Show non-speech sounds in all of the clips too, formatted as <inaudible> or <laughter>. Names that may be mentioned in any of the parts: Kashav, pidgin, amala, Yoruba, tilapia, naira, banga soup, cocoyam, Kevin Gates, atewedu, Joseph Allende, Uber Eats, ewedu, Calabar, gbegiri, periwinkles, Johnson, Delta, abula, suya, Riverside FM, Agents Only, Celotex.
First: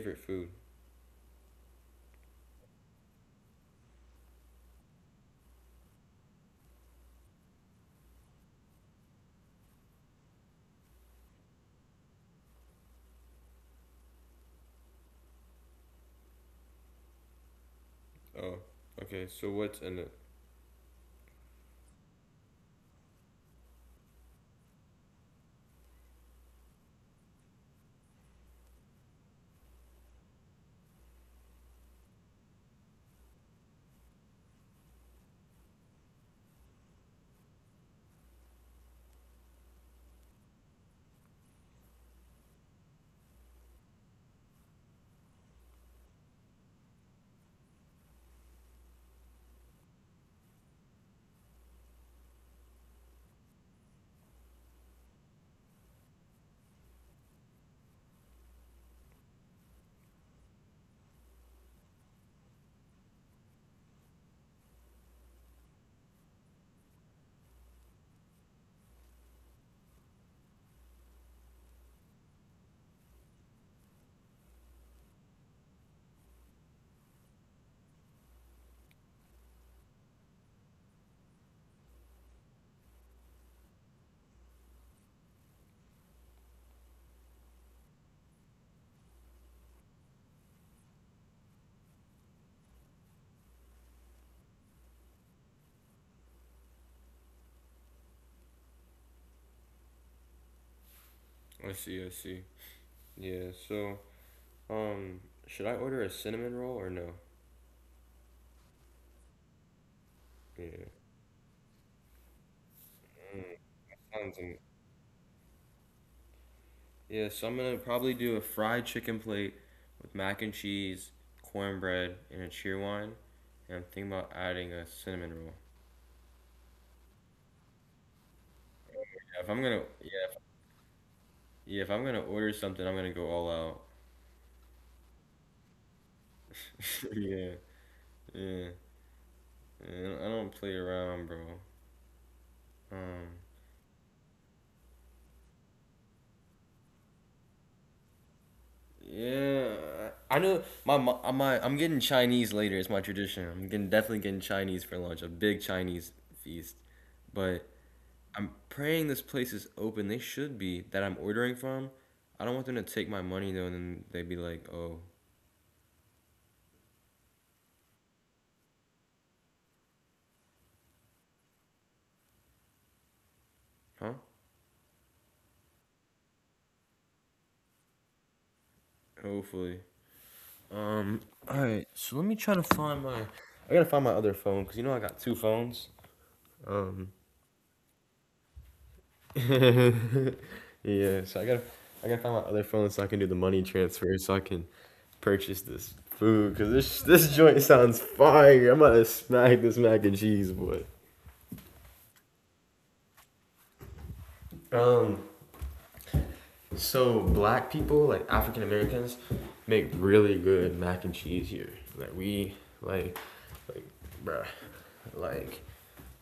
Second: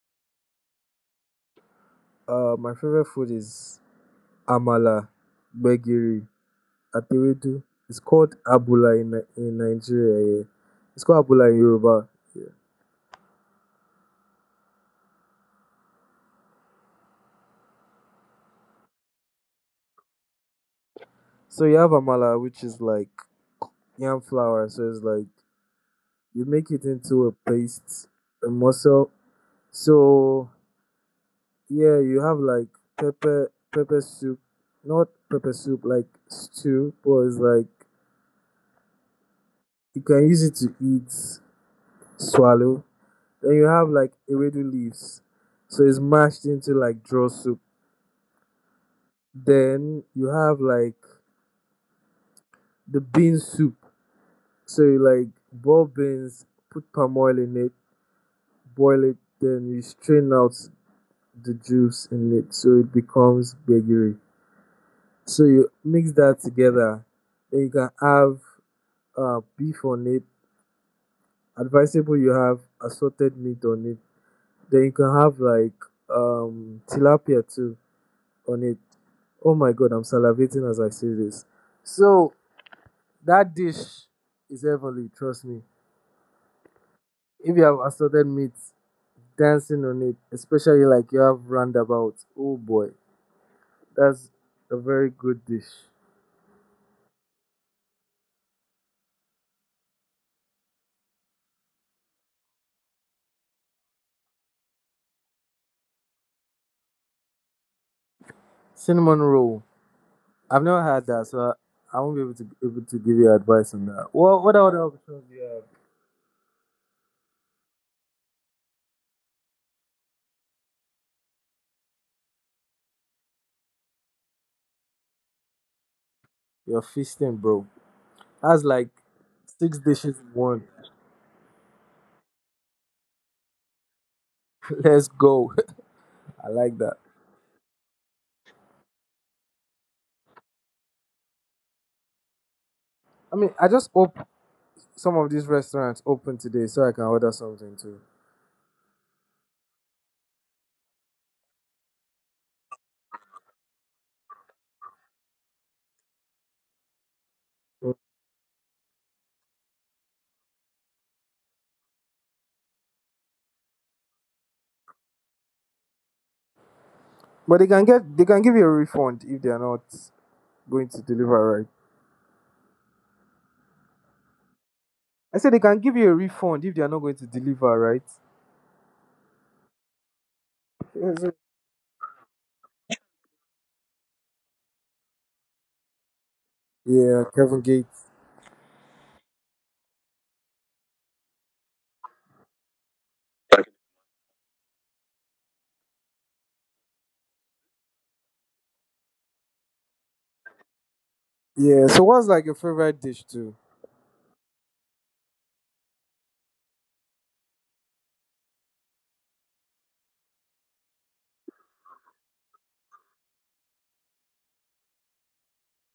favorite food? My favorite food is amala, gbegiri, atewedu. It's called abula in, in Nigeria. Yeah. It's called abula in Yoruba. Yeah. Oh, okay. So what's in it? So you have amala, which is like yam flour. So it's like you make it into a paste, a muscle. So yeah, you have like pepper, pepper soup, not pepper soup, like stew, but it's like you can use it to eat, swallow. Then you have like ewedu leaves. So it's mashed into like draw soup. Then you have like the bean soup. So you like boil beans, put palm oil in it, boil it, then you strain out the juice in it so it becomes gbegiri. So you mix that together. Then you can have beef on it. Advisable you have assorted meat on it. Then you can have like tilapia too on it. Oh my god, I'm salivating as I say this. So that dish is heavenly, trust me. If you have assorted meat, dancing on it, especially like you have roundabout. Oh boy, that's a very good dish. I see. I see. Yeah. So um, should I order a cinnamon roll or no? Cinnamon roll. I've Yeah. never had that, so I won't be able to give you Mm, advice on that. sounds. What in- what other options do you have? Yeah. So I'm gonna probably do a fried chicken plate with mac and cheese, cornbread, and a cheerwine. And I'm thinking about adding a cinnamon roll. You're feasting, bro. That's like Yeah, if I'm gonna, six yeah, dishes if, in one. yeah, if I'm gonna order something, I'm gonna go all out. <laughs> Let's go. <laughs> I like that. <laughs> Yeah. Yeah, yeah, I don't play around, bro. Um, I mean, I just hope some of these restaurants open today, so I can order something too. yeah, I know my, mo- my I'm getting Chinese later. It's my tradition. I'm getting definitely getting Chinese for lunch. A big Chinese feast, but I'm praying this place is open. They should be that I'm ordering from. I don't want them to take my money though, and then they'd be like, "Oh, But they can give you a refund if they are not going to deliver right. huh?" I said they can give you a refund if they are not going to deliver right. Hopefully. Um. Yes. All right. So let me try to find my. I gotta find my other phone because you know I got two phones. Um. Yeah, Kevin Gates. <laughs> Yeah, so I gotta find my other phone so I can do the money transfer so I can purchase this food because this joint sounds fire. I'm about to smack this mac and cheese, boy. Yeah. So what's like your favorite dish too? Um, so black people like African Americans make really good mac and cheese here. Like we like like bruh like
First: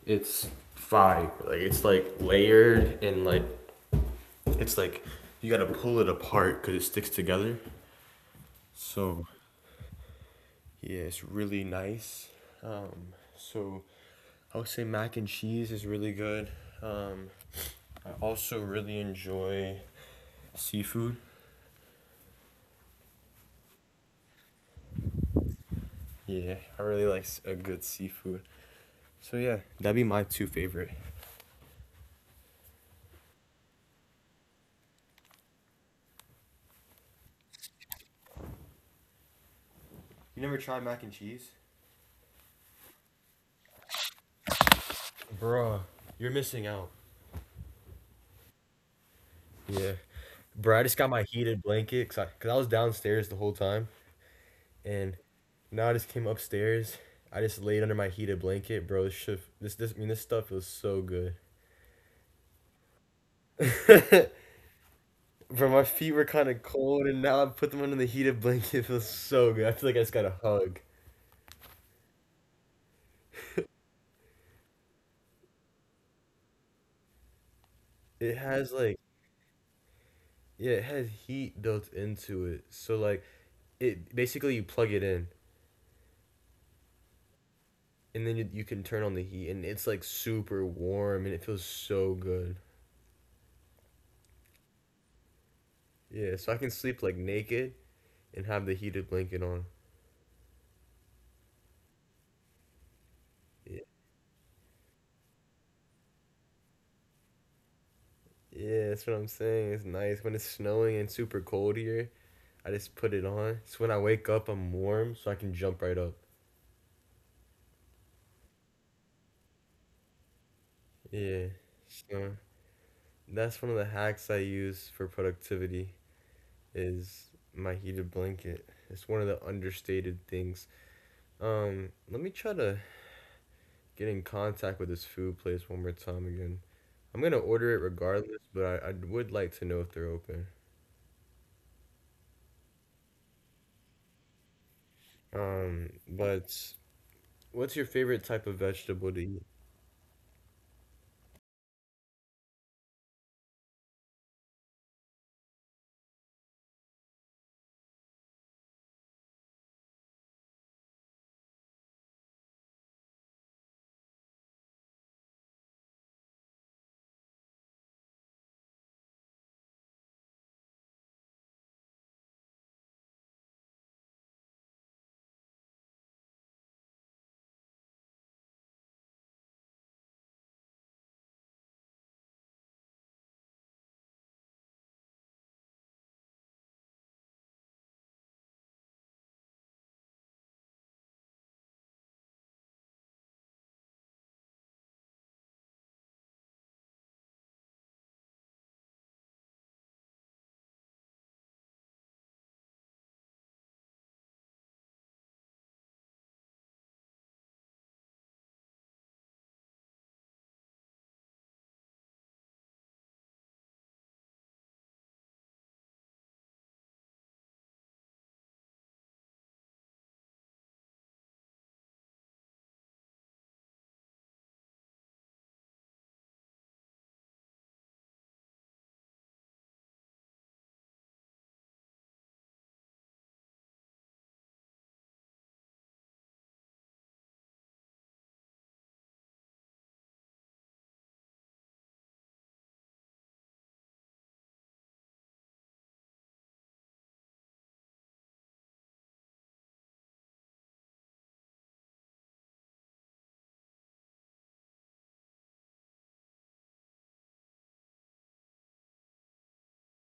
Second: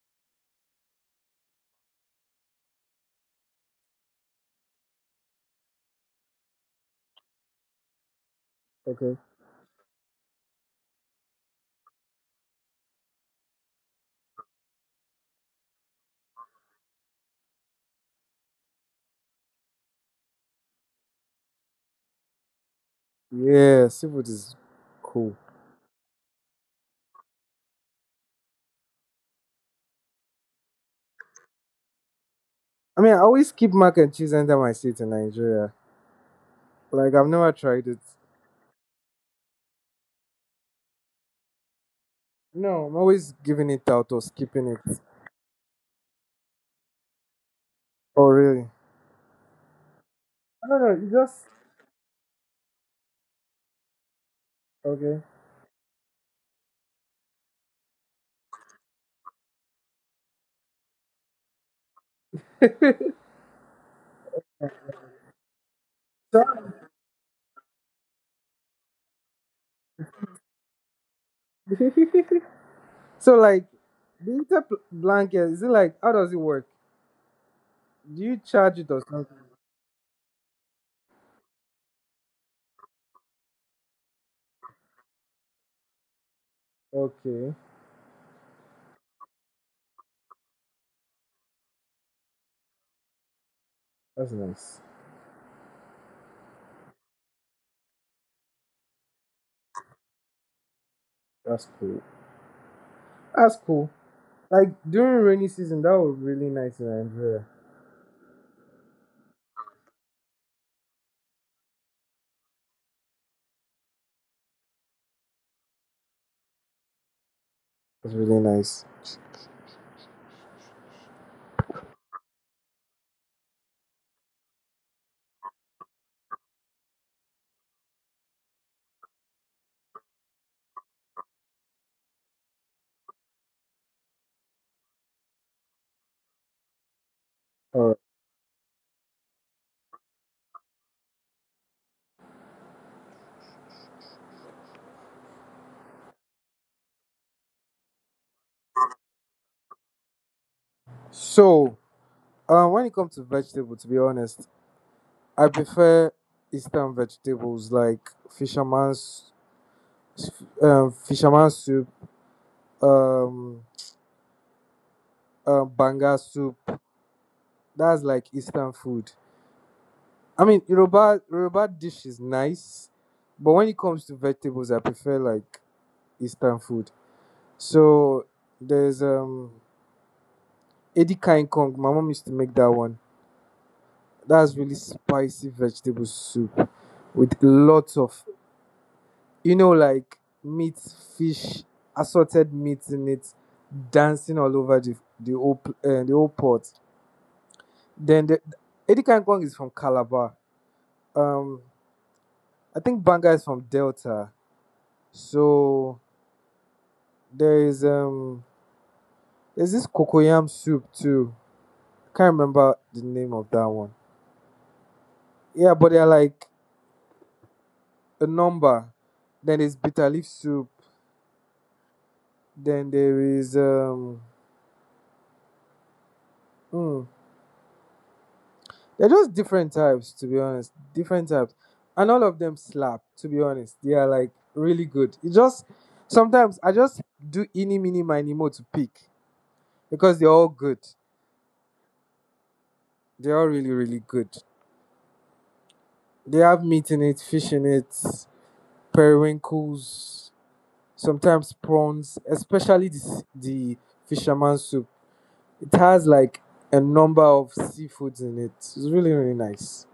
it's fire. Like it's like layered and like it's like you gotta pull it apart because it sticks together. Okay. So yeah, it's really nice. So I would say mac and cheese is really good. Um, I also really enjoy seafood. Yeah, seafood is cool. Yeah, I really like a good seafood. So yeah, that'd be my two favorite. I mean, I always keep mac and cheese under my seat in Nigeria. Like I've never tried it. You never tried mac and cheese? No, I'm always giving it out or skipping it. Bruh, you're missing out. Oh really? Yeah. Bro, I No, no, just got you my just heated blanket because 'cause I was downstairs the whole time. And okay. now I just came upstairs. I just laid under my heated blanket, bro. This shit, I mean, this stuff was so good. <laughs> Bro, my feet were kind of cold, and now I put them under the heated blanket. <laughs> It feels so good. I feel like I just got a hug. So <laughs> So like the inter blanket, is it like how does it work? Do It you has, charge it like, or something? yeah, it has heat built into it. So like, it basically you plug it in, Okay. and then you can turn on the heat, and it's like super warm, and it feels so good. That's nice. Yeah, so I can sleep like naked and have the heated blanket on. That's cool. That's Yeah, cool. Like during rainy season, that was really nice in Nigeria. yeah, that's what I'm saying. It's nice when it's snowing and super cold here. I just put it on. So when I wake up, I'm warm, so I can jump right up. That's really nice. Yeah. So. That's one of the hacks I use for productivity is my heated blanket. It's one of the understated things. Let me try to get in contact with this food place one more time again. I'm gonna order it Alright. regardless, but I would like to know if they're open. But what's your favorite type of vegetable to eat? So when it comes to vegetable, to be honest, I prefer Eastern vegetables like fisherman's fisherman's soup, um banga soup. That's like Eastern food. I mean, Yoruba dish is nice, but when it comes to vegetables, I prefer like Eastern food. So there's Edika in Kong. My mom used to make that one. That's really spicy vegetable soup with lots of you know like meat, fish, assorted meats in it, dancing all over the whole pot. Then the Edika in Kong is from Calabar. Um, I think Banga is from Delta. So There is um there's this cocoyam soup too. Can't remember the name of that one. Yeah, but they're like a number. Then there's bitter leaf soup. Then mm, they're just different types to be honest. Different types. And all of them slap, to be honest. They are like really good. It just sometimes I just do any mini miny mo to pick because they're all good. They're all really, really good. They have meat in it, fish in it, periwinkles sometimes prawns, especially this, the fisherman soup. It has like a number of seafoods in it. It's really, really nice.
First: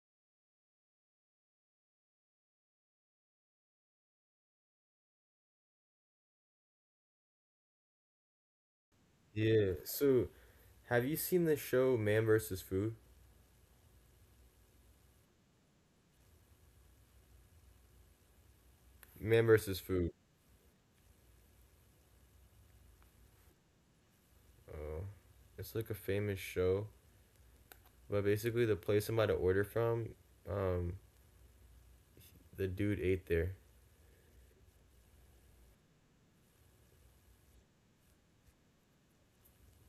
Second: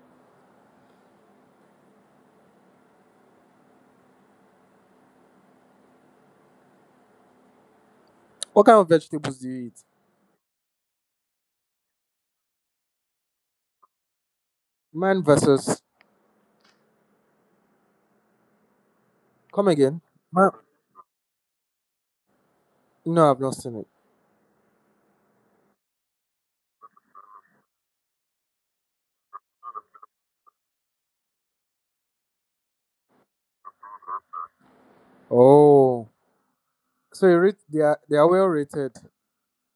What kind of vegetables do you Yeah, eat? so have you seen the show Man vs. Food? Man versus. Man Come vs. again? Food. Man. No, I've not seen it. Oh, it's like a famous show, but basically the place I'm about to order from. um, The dude ate there. Oh. So you rate, they are well rated.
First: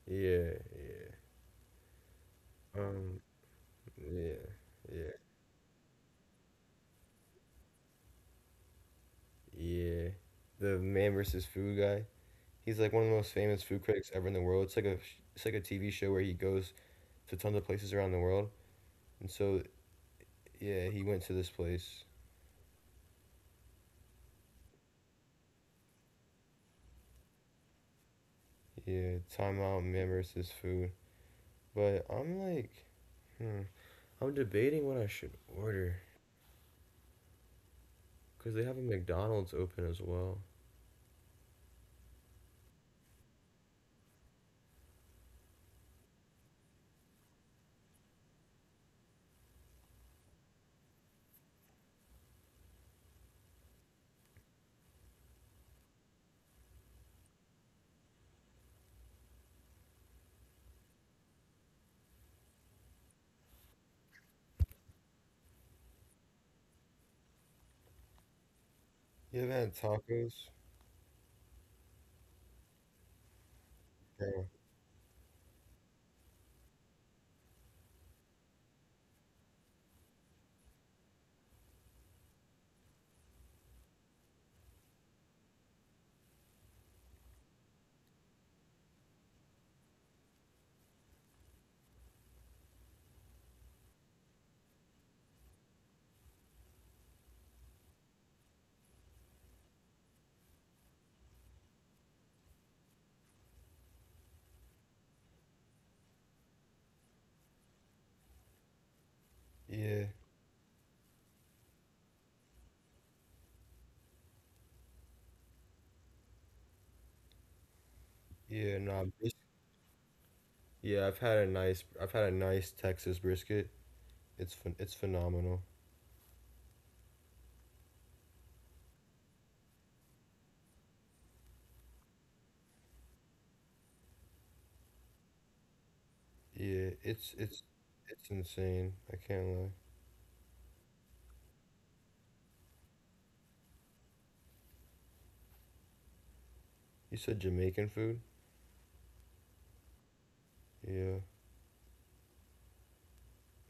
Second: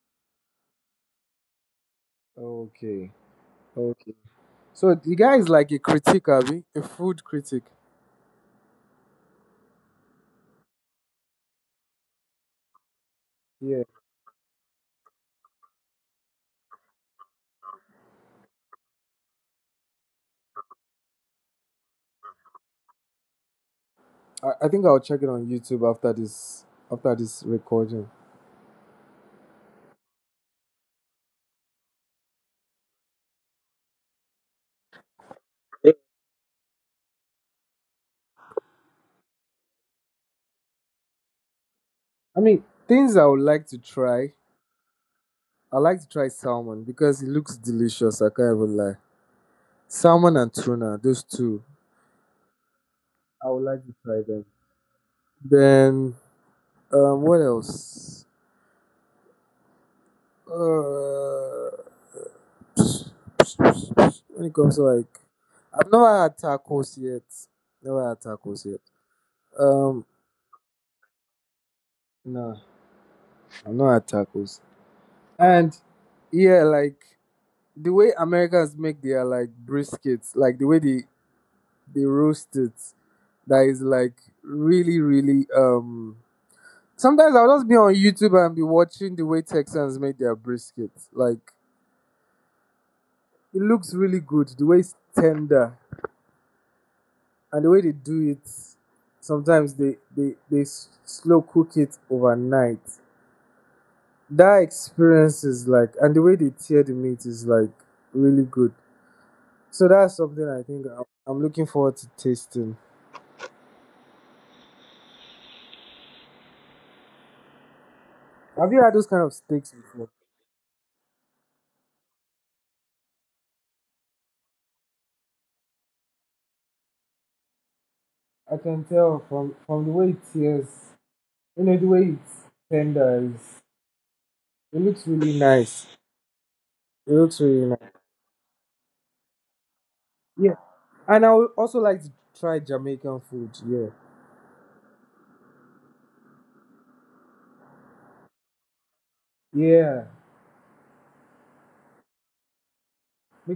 Yeah, yeah. Okay. Um, Okay. yeah, So yeah, the guy is like a critic, Abby, a food critic. yeah. The man versus food guy. He's like one of the most famous food Yeah. critics ever in the world. It's like a TV show where he goes to tons of places around the world. And so yeah, he went to this place. I think I'll check it on YouTube after this recording. Yeah, time out man versus food. But I'm like, hmm, I'm debating what I should order because they have a McDonald's open as well. I mean, things I would like to try I like to try salmon because it looks delicious. I can't even lie. Salmon and tuna, those two. I would like to try them. Then, what else? Uh, <sniffs> when it comes to like, I've never had tacos yet. You ever had Um, tacos, no, I've not had bro? tacos. And yeah, like the way Americans make their like briskets, like the way they roast it. That is like really, really sometimes I'll just be on YouTube and be watching the way Texans make their brisket. Like it looks really good, the way it's tender and the way they do it. Sometimes slow cook it overnight. That experience is like, and the way they tear the meat is like really good. So Yeah, that's something I think I'm looking forward to tasting. yeah. Have you had Nah, those kind of steaks before? yeah, I've had a nice Texas brisket. It's phenomenal. I can tell from the way it tears. You know, the way it's tender is, it looks really nice. Yeah, It looks really nice. it's insane. I can't lie. Yeah. And I would also like to try Jamaican food. Yeah. You said Jamaican food? Yeah. Yeah,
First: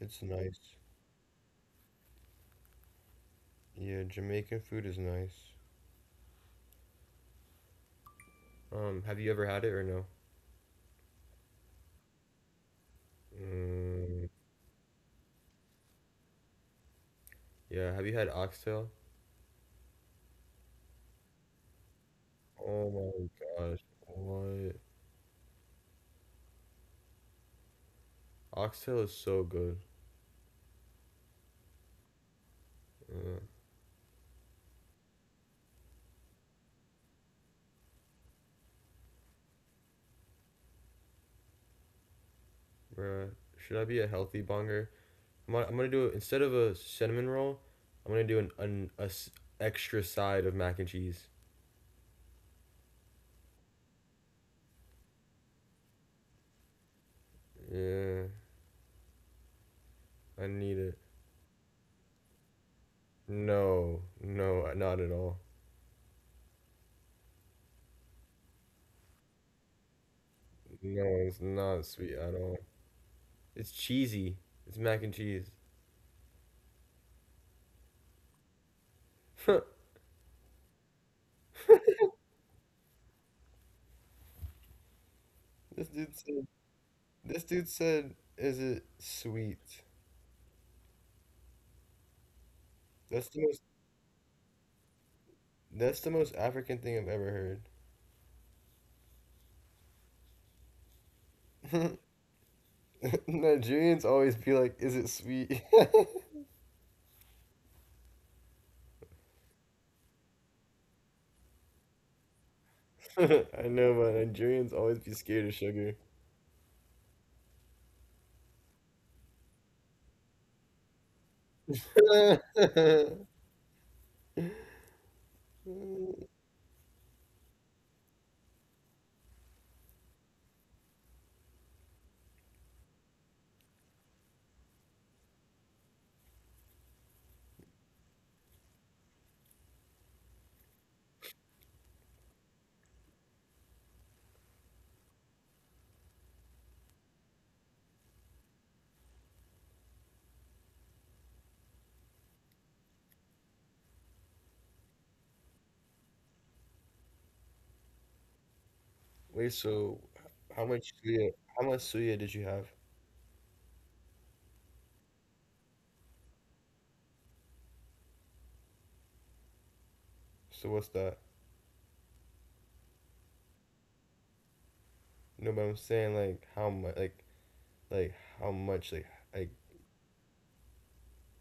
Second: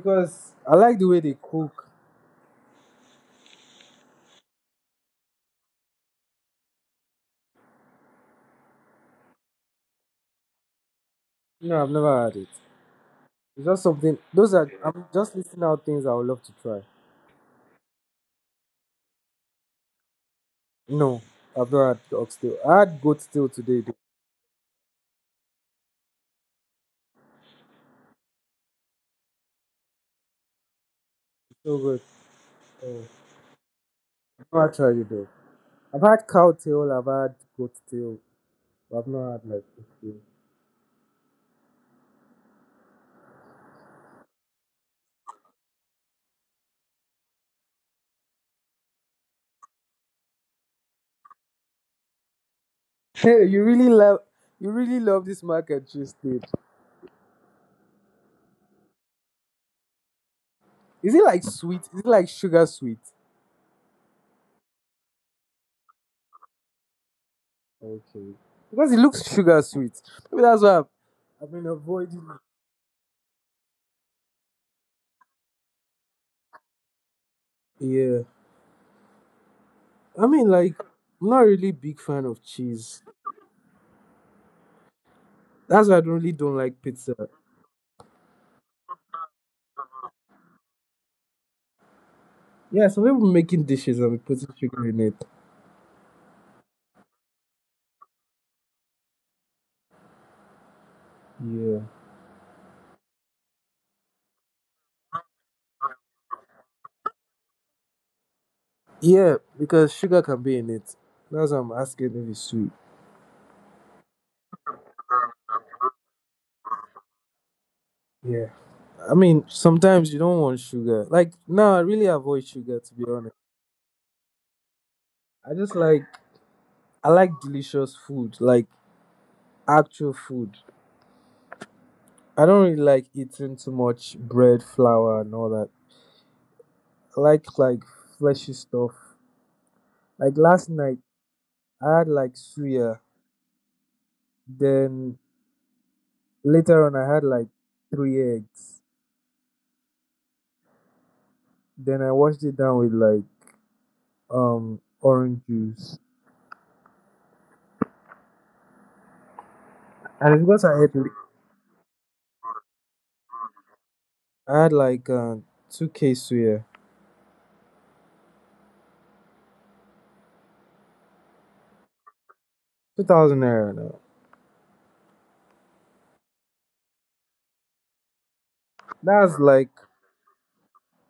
it's nice. I like the way they cook. Yeah, Jamaican food is nice. Have you ever had it or no? You know, I've never had it. It's just something, Mm, those are, I'm just listing out things I would love to try. yeah, have you had oxtail? No, I've not had oxtail. I Oh had my goat tail gosh, today, though. what? Oxtail is so good. It's so good. Oh, Uh, I've not tried it, though. I've had cow tail, I've had goat tail. But I've not had like oxtail. Bruh, should I be a healthy bonger? I'm gonna do instead of a cinnamon roll, I'm gonna do an extra side of mac and cheese. Hey, <laughs> you really love this mac and cheese thing. Yeah, I need it. Is it like sweet? Is it like sugar sweet? No, no, not at all. Okay. Because it looks sugar sweet. Maybe that's why No, it's I've been not sweet at avoiding all. It's cheesy. It's mac and cheese. it. Yeah. <laughs> I mean, like, I'm not really big fan of cheese. This That's dude why I don't said. really don't like pizza. This dude said, "Is it sweet?" Yeah, some That's the people most. making dishes and putting sugar in it. That's the most African thing I've ever heard. Yeah. <laughs> Nigerians always be like, "Is it sweet?" <laughs> Yeah, because sugar can be in it. That's why I'm asking if it's sweet. I know, but Nigerians always be scared of sugar. Yeah. I mean, sometimes you don't want sugar. Like, no, I really avoid sugar, to <laughs> be honest. I just like, I like delicious food, like actual food. I don't really like eating too much bread, flour, and all that. I like fleshy stuff. Like last night, I had like suya. Then later on, I had like 3 eggs. Then I washed it down with like orange juice. Wait, so And it's how because much suya? How much suya did you have? I had like two k suya, So what's that? 2,000 naira now. No, but I'm saying like how much, like how much, like That's like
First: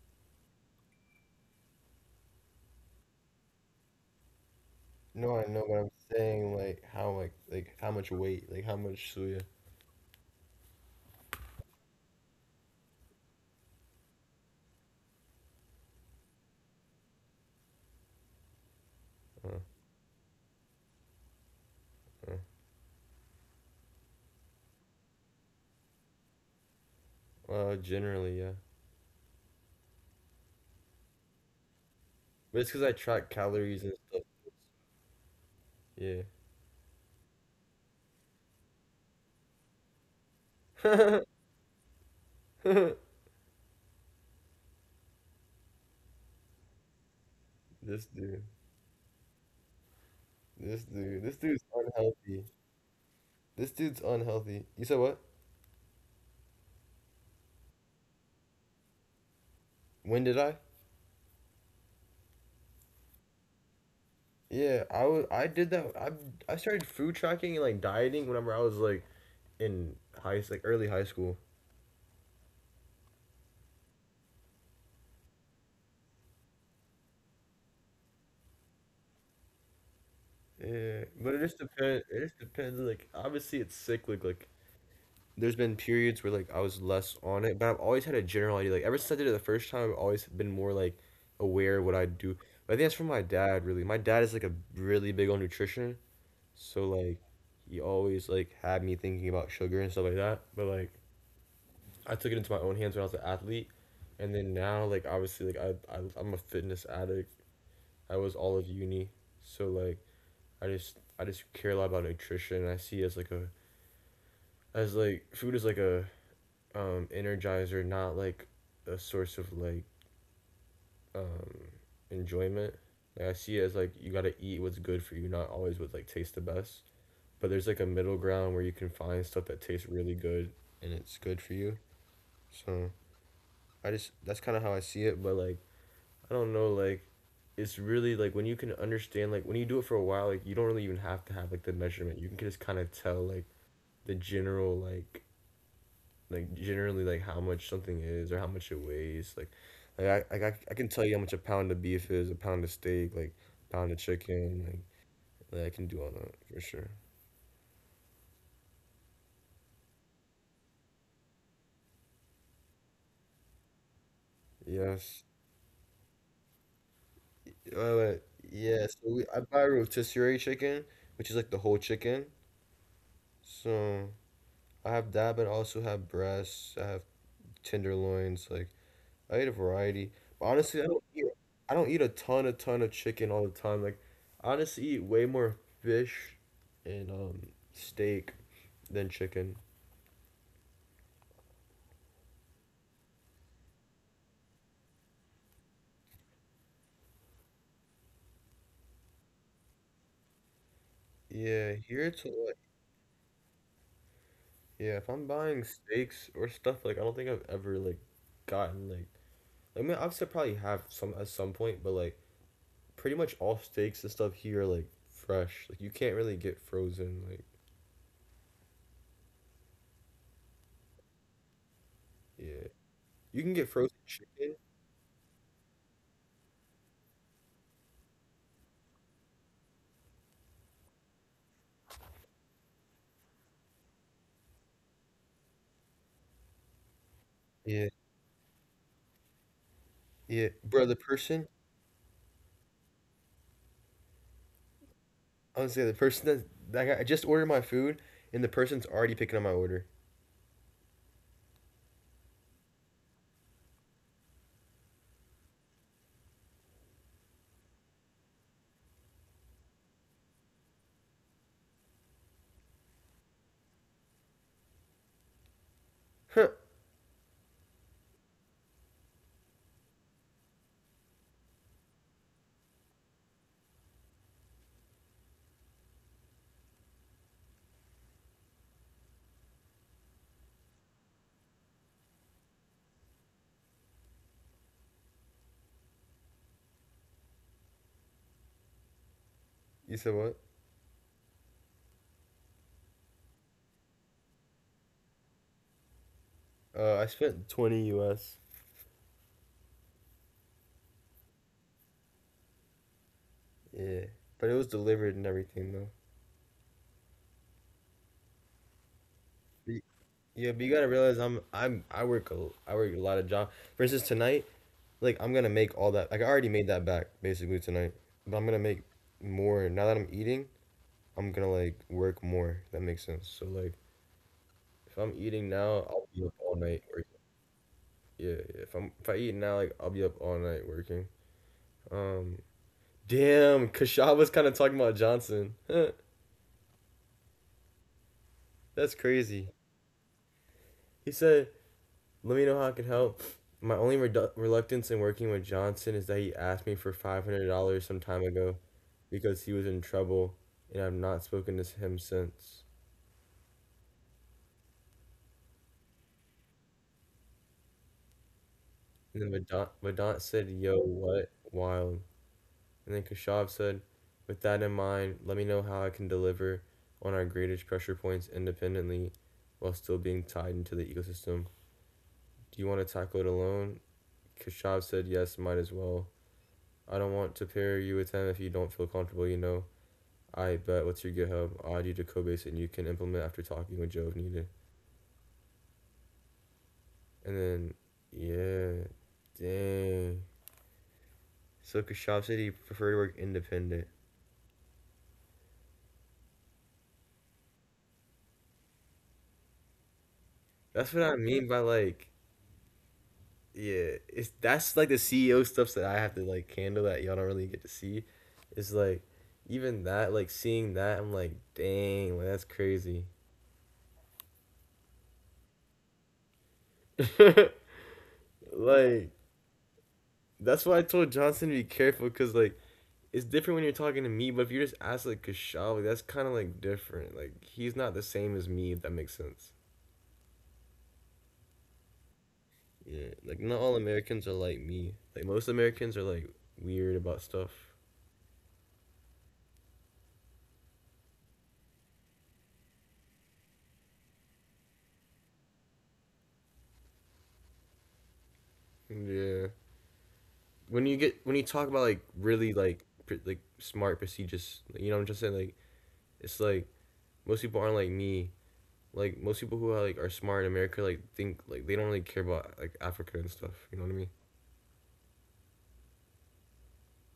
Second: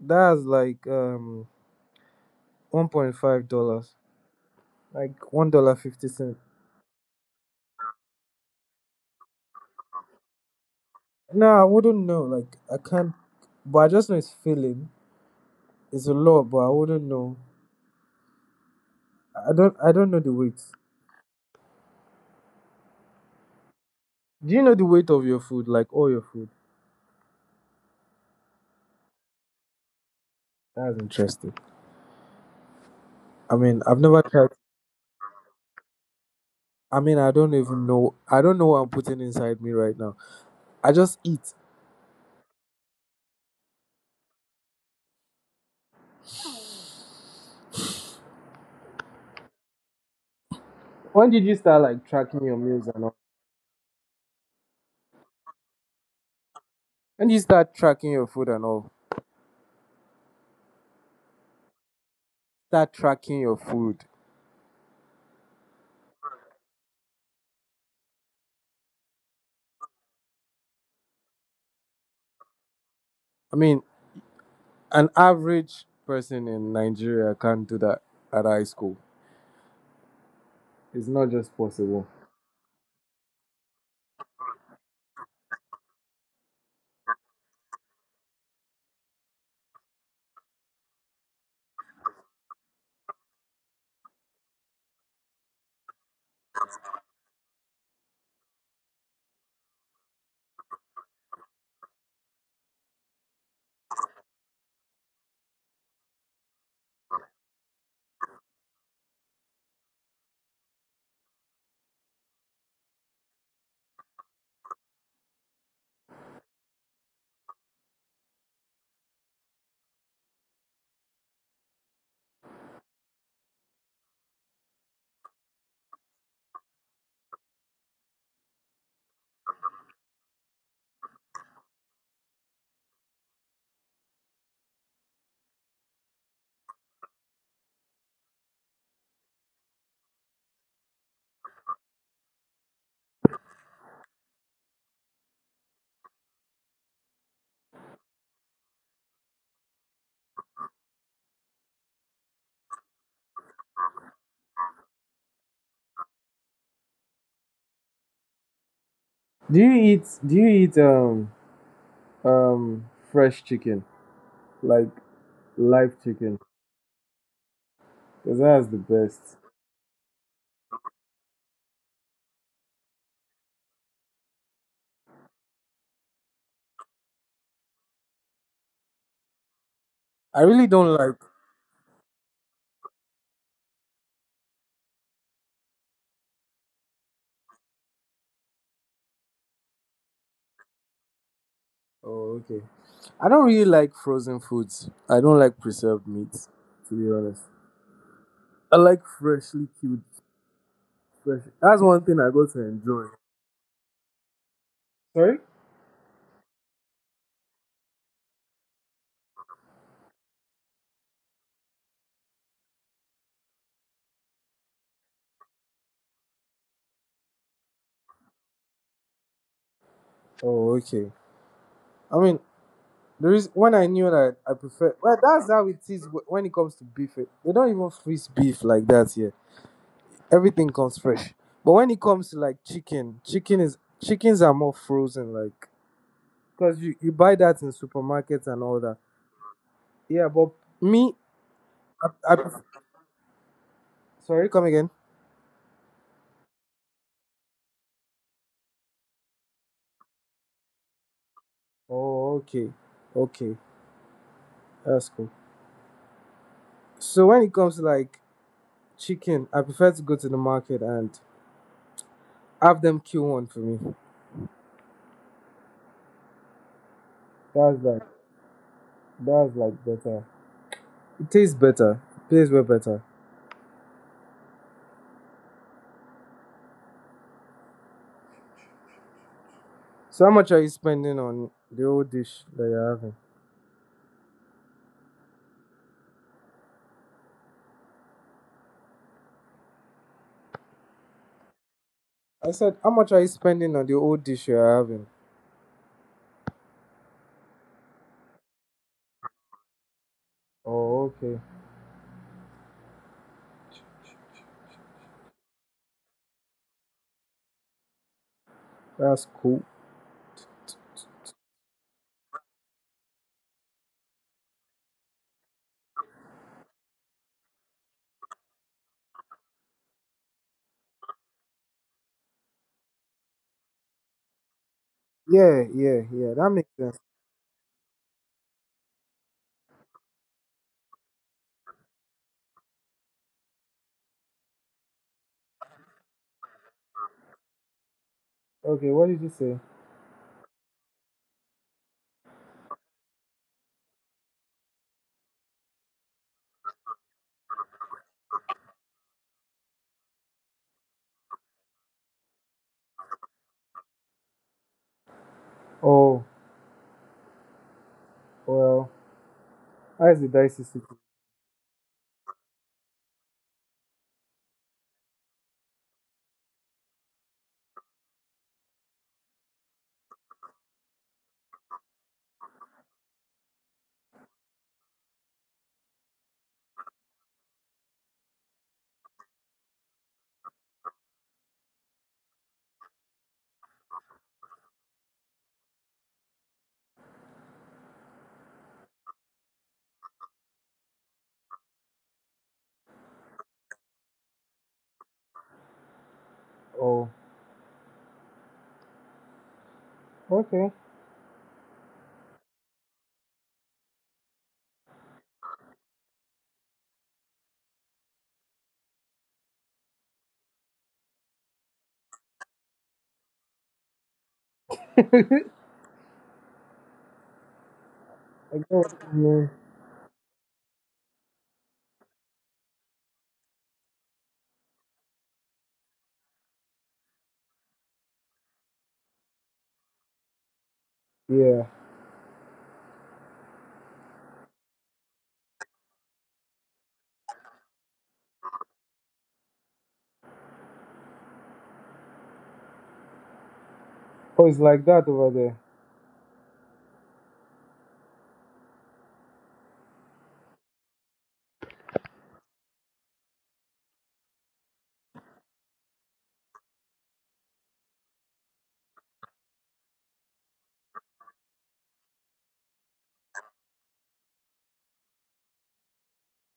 that's like um one point five dollars, like no, I one know, dollar but I'm fifty cents. saying like how like how much weight, like how much suya? No, I wouldn't know. Like I can't, but I just know it's filling. It's a lot, but I wouldn't know. I Uh, don't. I don't know the weight. uh, Do you know the weight of your food? Like all your food. well, generally, yeah. That's interesting. But it's because I track I mean, calories and I've never stuff. tried. I mean, I don't even know. I don't know what I'm putting inside me right now. I Yeah. just <laughs> eat. This dude, When this did you dude's start like unhealthy. tracking your meals and all? This dude's unhealthy. You said what? When did you start tracking your food and all? When did I? Start tracking your food. Yeah, I did that. I started food tracking and like dieting whenever I was like in high like early high school. I mean, an average person in Nigeria can't do that at high school. Yeah, It's not but it just just depends. possible. It just depends. Like obviously it's cyclic. Like there's been periods where like I was less on it, but I've always had a general idea. Like ever since I did it the first time, I've always been more like aware of what I do. But I think that's from my dad really. My dad is like a really big on nutrition, so like he always like had me thinking about sugar and stuff like that. But like I took it into my own hands when I was an athlete. And then now, like obviously, like I'm a fitness addict. I was all of uni, so like I just care a lot about nutrition. I see it as like a as like food is like a energizer, not like a source of like um enjoyment. Like I see it as like you gotta eat what's good for you, not always what like tastes the best. But there's like a middle ground where you can find stuff that tastes really good and it's good for you. So I just that's kind of how I see it. But like I don't know, like it's really like when you can understand like when you do it for a while like you don't really even have to have like the measurement, you can just kind of tell like the general, like generally like how much something is or how much it weighs like I can tell you how much a pound of beef is a pound of steak like pound of chicken like I can do all that for sure. Do you eat um fresh chicken? Like Yes. live chicken? But Because that's yeah, the so I best. buy rotisserie chicken, which is like the whole chicken, so I have that but I also have breasts, I have tenderloins, like I eat a variety. But I honestly, really don't like I don't eat a ton of chicken all the time. Like, I honestly eat way more fish and steak than chicken. oh okay. I don't really like frozen foods. I don't like preserved meats, to be honest. I like freshly killed fresh Yeah, here that's it's one a thing I lot. got to enjoy. Yeah, if I'm Sorry? buying steaks or stuff, like I don't think I've ever like gotten like I mean I've still probably have some at some point, but like pretty much all steaks and stuff here are like fresh. Like you can't really get frozen. Like Oh okay. I mean yeah, you can there get is frozen when I knew chicken. that I prefer well that's how it is when it comes to beef. They don't even freeze beef like that here. Everything comes fresh. But when it comes to like chickens are more frozen, like because you buy Yeah, that in supermarkets and all that. yeah, Yeah, but bro. The me, person. I sorry, come again. Honestly, the person that that guy, I just ordered my food and the person's already picking up my order. Oh, okay, okay, that's cool. So when it comes to like chicken, I prefer to go to the market and have them kill one for me. Huh? That's like that's like better. It tastes better. It tastes way better. So how much are you spending on the old dish that you're having? You said what? I said, how much are you spending on the old dish you're having? I spent 20 US. Oh, okay. Yeah, but it was delivered and everything though. But That's y- cool. yeah, but you gotta realize I work a lot of jobs. For instance, tonight, like I'm gonna make all that. Like I already made that back basically tonight, but I'm gonna make more now that I'm eating. I'm gonna like work more. If that makes sense. So like if I'm eating now, Yeah, I'll be up yeah, all yeah. That night makes working. sense. Yeah, yeah. If I eat now, like I'll be up all night working. Um, Damn, Kashaw was kind of talking about Johnson. <laughs> Huh, that's Okay, what crazy. did you say? He said, "Let me know how I can help." My only reluctance in working with Johnson is that he asked me for $500 some time ago because he was in trouble, and I've not spoken to him since. Oh, And well, then Vedant how said, is the "Yo, dicey city? what? Wild." And then Kashav said, "With that in mind, let me know how I can deliver on our greatest pressure points independently, while still being tied into the ecosystem. Do you want to tackle it alone?" Kashav said, yes, might as well. I don't want to pair you with him if you don't feel comfortable, you know. I bet. What's your GitHub? I'll add you to Codebase and you can implement after talking with Joe if needed. And then, yeah, dang. So Kashav said he preferred to work independent. Oh, That's what okay. I mean by like, yeah. It's that's like the CEO stuff that I have to like handle that y'all don't really get to see. It's like, even that, like seeing that, I'm like, dang, like that's crazy. <laughs> I like get what you mean. that's why I told Johnson to be careful, because like it's different when you're talking to me, but if you just ask like Kashaw, like that's kind of like different. Like he's not the same as me. If that makes sense. Yeah. Yeah. Like not all Americans are like me. Like most Americans are like weird about stuff. Oh, it's like that over there. Yeah. When you get when you talk about like really like pre- like smart prestigious, like, you know what I'm just saying, like it's like most people aren't like me. Like most people who are like are smart in America like think, like they don't really care about like Africa and stuff. You know what I mean?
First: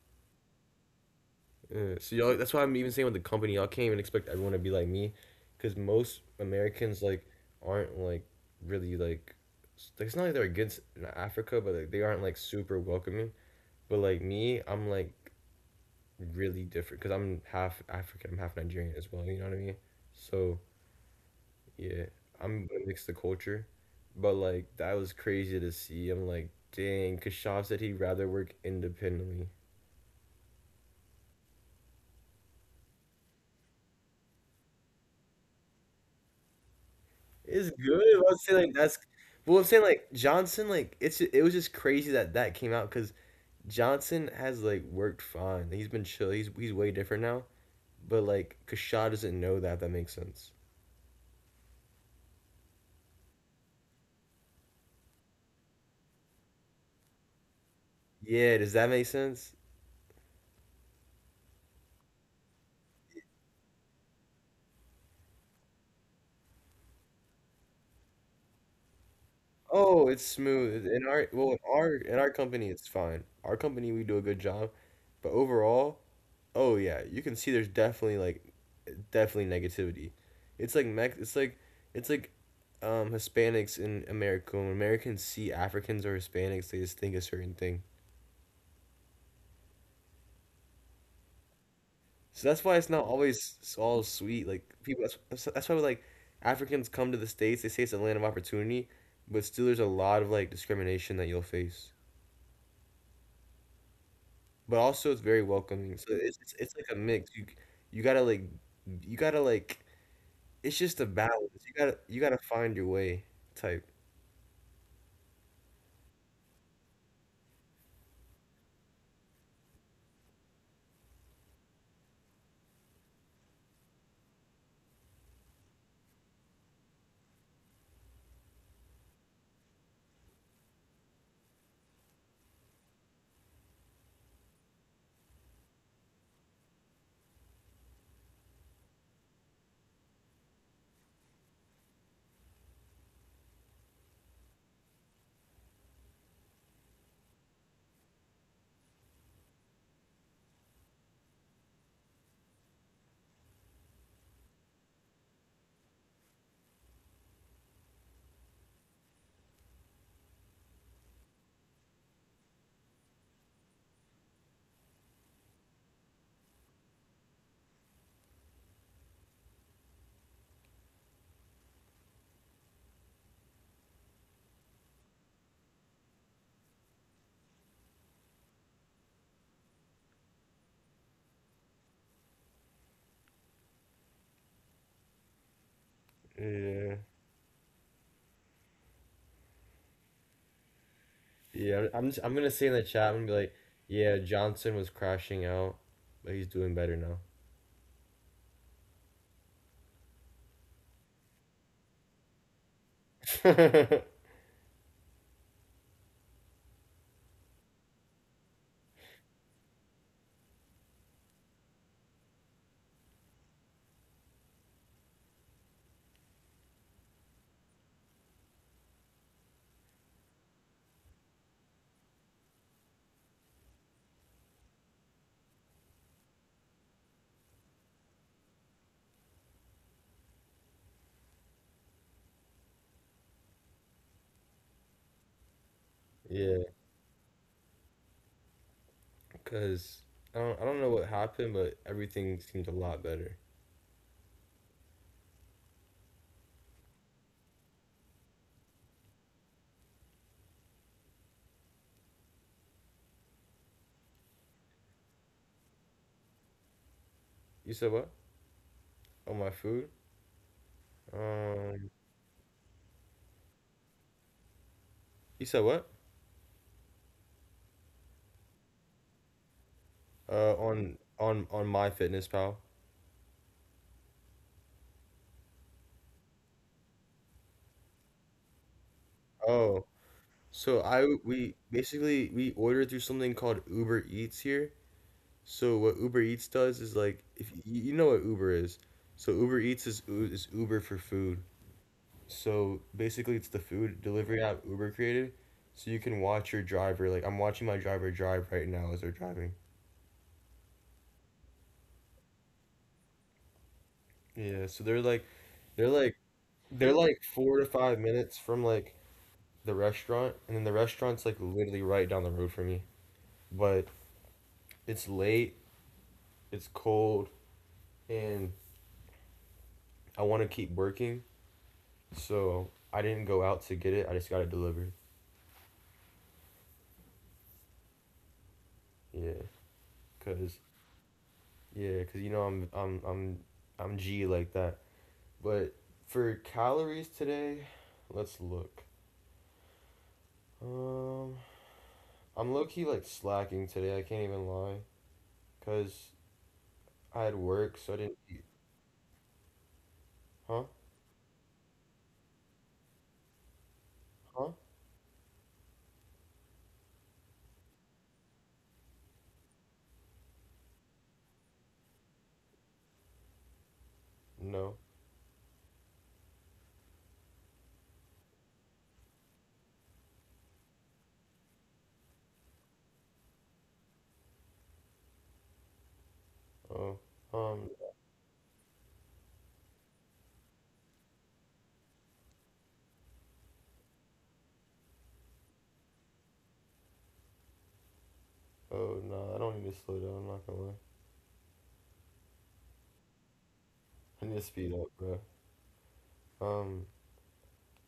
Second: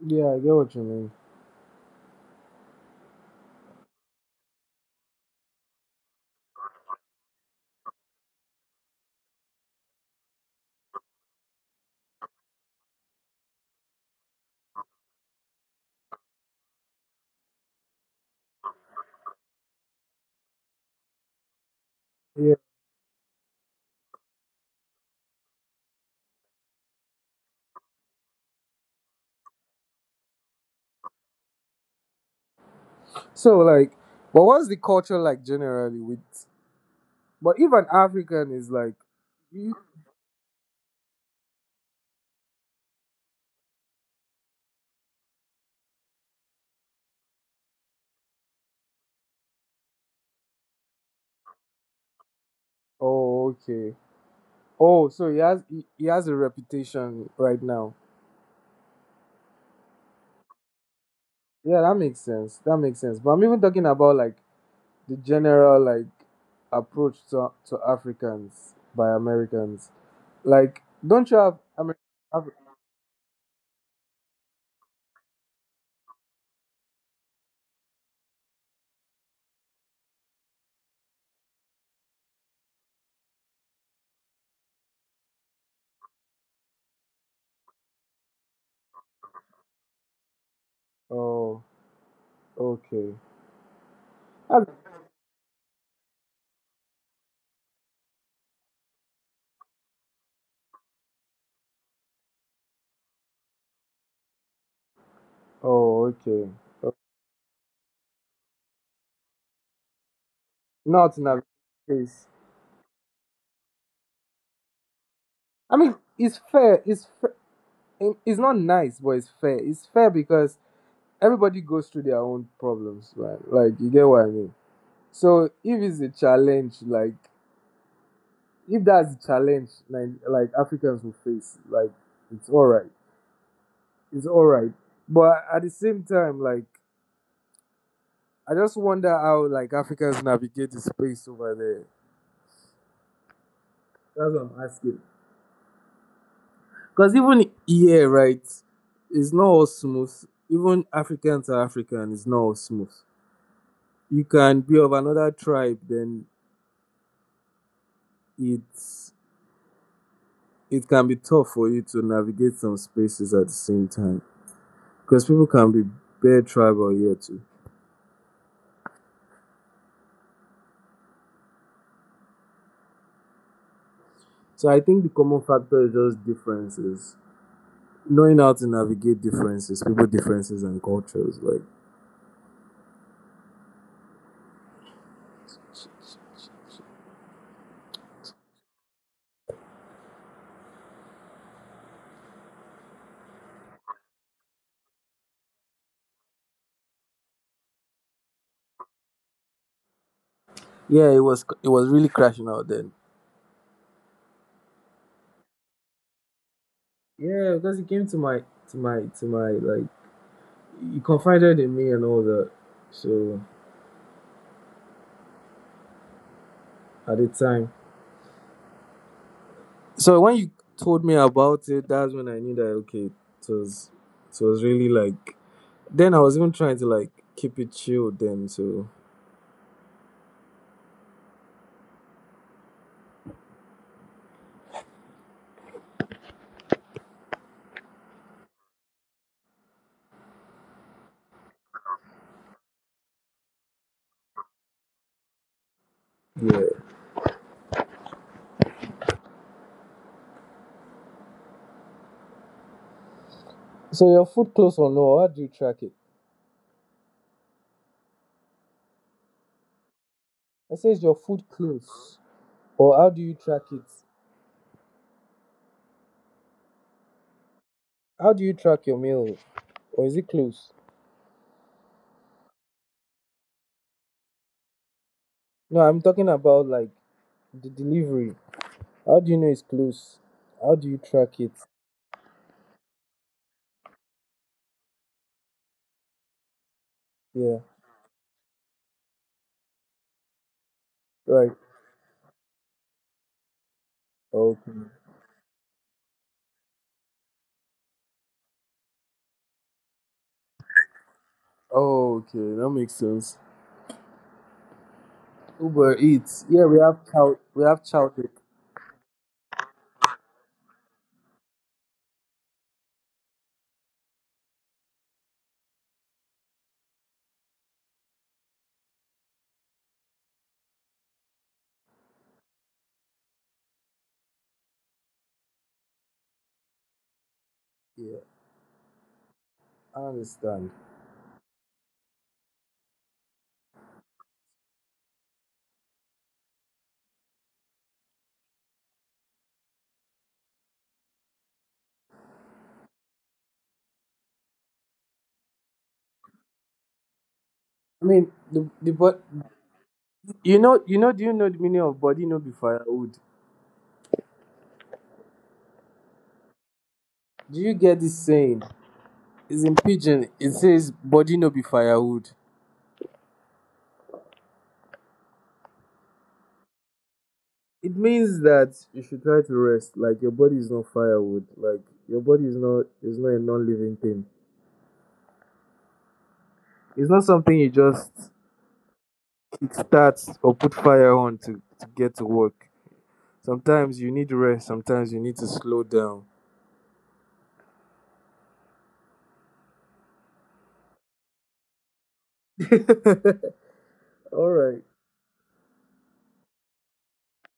Yeah, I get what you mean. Yeah, so y'all, that's why I'm even saying with the company, y'all can't even expect everyone to be like me, because most Americans like aren't like really like. S- like, it's not like they're against in Africa, but like they aren't like super welcoming. But like me, I'm like really different because I'm half African, I'm half Nigerian as well. You know what I mean? So yeah, Yeah. I'm gonna mix the culture, but like that was crazy to see. I'm like, dang, cause Shaw said he'd rather work independently. So, like, but what's the culture like generally with? But It's if an good. I was African saying is like that's like, well, I'm you- saying like Johnson, like it's it was just crazy that that came out because Johnson has like worked fine. He's been chill. He's way different now. But like Kashad doesn't know that. If that makes sense. oh, okay. Oh, so he has a reputation right now. Yeah. Does that make sense? Yeah, that makes sense. That makes sense. But I'm even talking about like the general like approach to Africans by Americans. Oh, it's smooth. Like, In our don't you well, have in our Af- company, it's fine. Our company, we do a good job, but overall, oh yeah, you can see there's definitely like definitely negativity. It's like Mex. It's like Hispanics in America. When Americans see Africans or Hispanics, they just think a certain thing. Oh, So that's why it's not okay. always s- all sweet. Like Af- people, that's why like Africans come to the States. They say it's a land of opportunity, but still there's a lot of like discrimination that you'll face. But also it's very welcoming. So Oh, okay. it's like a Oh, mix. You you gotta like you gotta like it's just a not in a balance. You gotta case. find your way type. I mean, it's fair. It's fair. It's not nice, but it's fair. It's fair because everybody goes through their own problems, right? Like, you get what I mean. So if it's a challenge, like if that's the challenge like Africans will face, like it's all right. It's all right. But at the same time, like I just wonder how like Africans navigate the space over there. That's what I'm asking. Because even here, right, it's not all smooth. Even African to African is not all smooth. You can be of another tribe, then it's it can be tough for you to navigate some spaces at the same time. Because people can be bare tribal here too. So I think the common factor is just differences, knowing how to navigate differences, people differences and cultures. Like Yeah, yeah. I'm gonna say in the chat. I'm gonna be like, yeah, Johnson was crashing out, but he's doing better now. yeah, it was really crashing out then. <laughs> Yeah, because he came to my to my to my like he confided in me and all that. So at the time, so when you told me about it, that's when I knew that okay, it was really like. Then I was even trying to like keep it chilled then. So Yeah, cause I don't know what happened, but everything seemed a lot better. yeah. So your food close or no? How do you track it? You said what? On my food? I says your food Um, close. Or how do you track it? you said what? How do you track your mail? Or is it Uh, close? on on on my fitness pal. No, I'm talking about like the delivery. How do you know it's Oh. close? So How I do you we track it? basically we order through something called Uber Eats here. So what Uber Eats does is like if y- Yeah, you know what Uber is. So Uber Eats is is Uber for food. right. So basically it's the food delivery app Uber Okay. created. So you can watch your driver, like I'm watching my driver drive right now as they're driving. Oh, okay, that makes sense. Yeah, so they're like Uber Eats. Yeah, they're like 4 to We 5 have chow. minutes from like the restaurant, and then the restaurant's like literally right down the road from me. But it's late, it's cold, and I want to keep working, so I didn't go out to get it. I just got it delivered. Yeah, Yeah, I cause understand. yeah, cause you know I'm G like that. But for calories today, let's look. Um, I'm low key like slacking today. I can't even lie, cause I had work, so I didn't I eat. mean, the but Huh? you know do you know the meaning of body no be firewood? Huh? Do you get this saying? It's in pidgin. It says body no be firewood. No. It means that you should try to rest. Like your body is not firewood. Like your body is not a non-living thing. Oh. It's not Um. something you just kickstart or put fire on to get to work. Sometimes you need rest. Sometimes you need to slow down. Oh no, I don't need to slow down. I'm not gonna lie. <laughs> I need to speed All up, right. bro. Um.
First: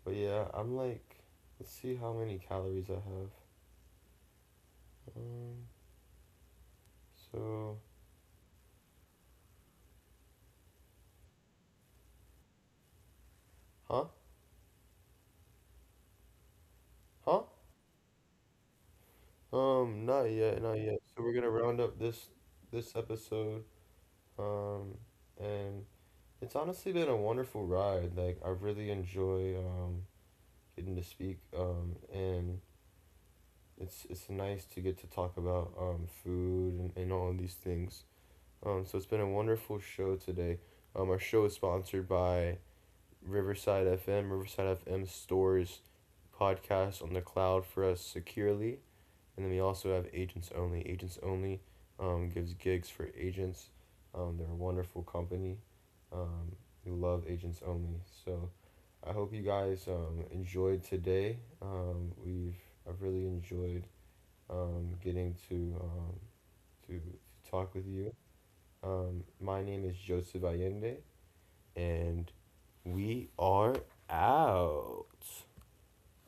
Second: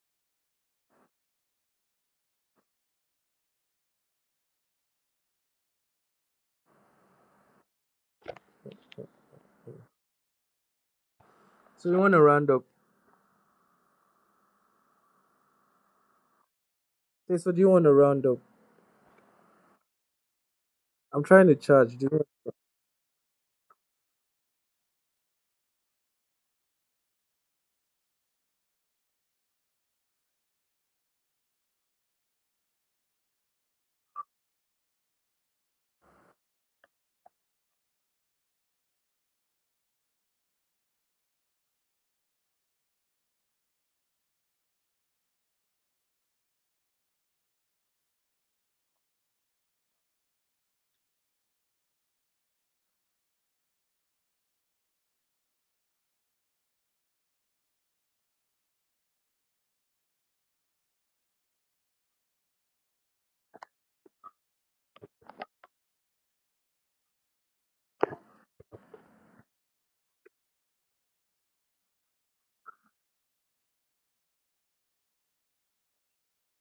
But yeah, I'm like, let's see how many calories I have. Um, so, So you want to round up? huh? Huh? Hey, so do you want to round up? Not yet, not yet. So we're I'm gonna trying to round up charge. Do this you this episode. Um, and it's honestly been a wonderful ride. Like I really enjoy getting to speak. And it's nice to get to talk about food and all of these things. So it's been a wonderful show today. Our show is sponsored by Riverside FM. Riverside FM stores podcast on the cloud for us securely. And then we also have Agents Only. Agents Only gives gigs for agents. They're a wonderful company. Um, we love Agents Only. So I hope you guys enjoyed today. We've I've really enjoyed getting to to talk with you. My name is Joseph Allende, and we are out.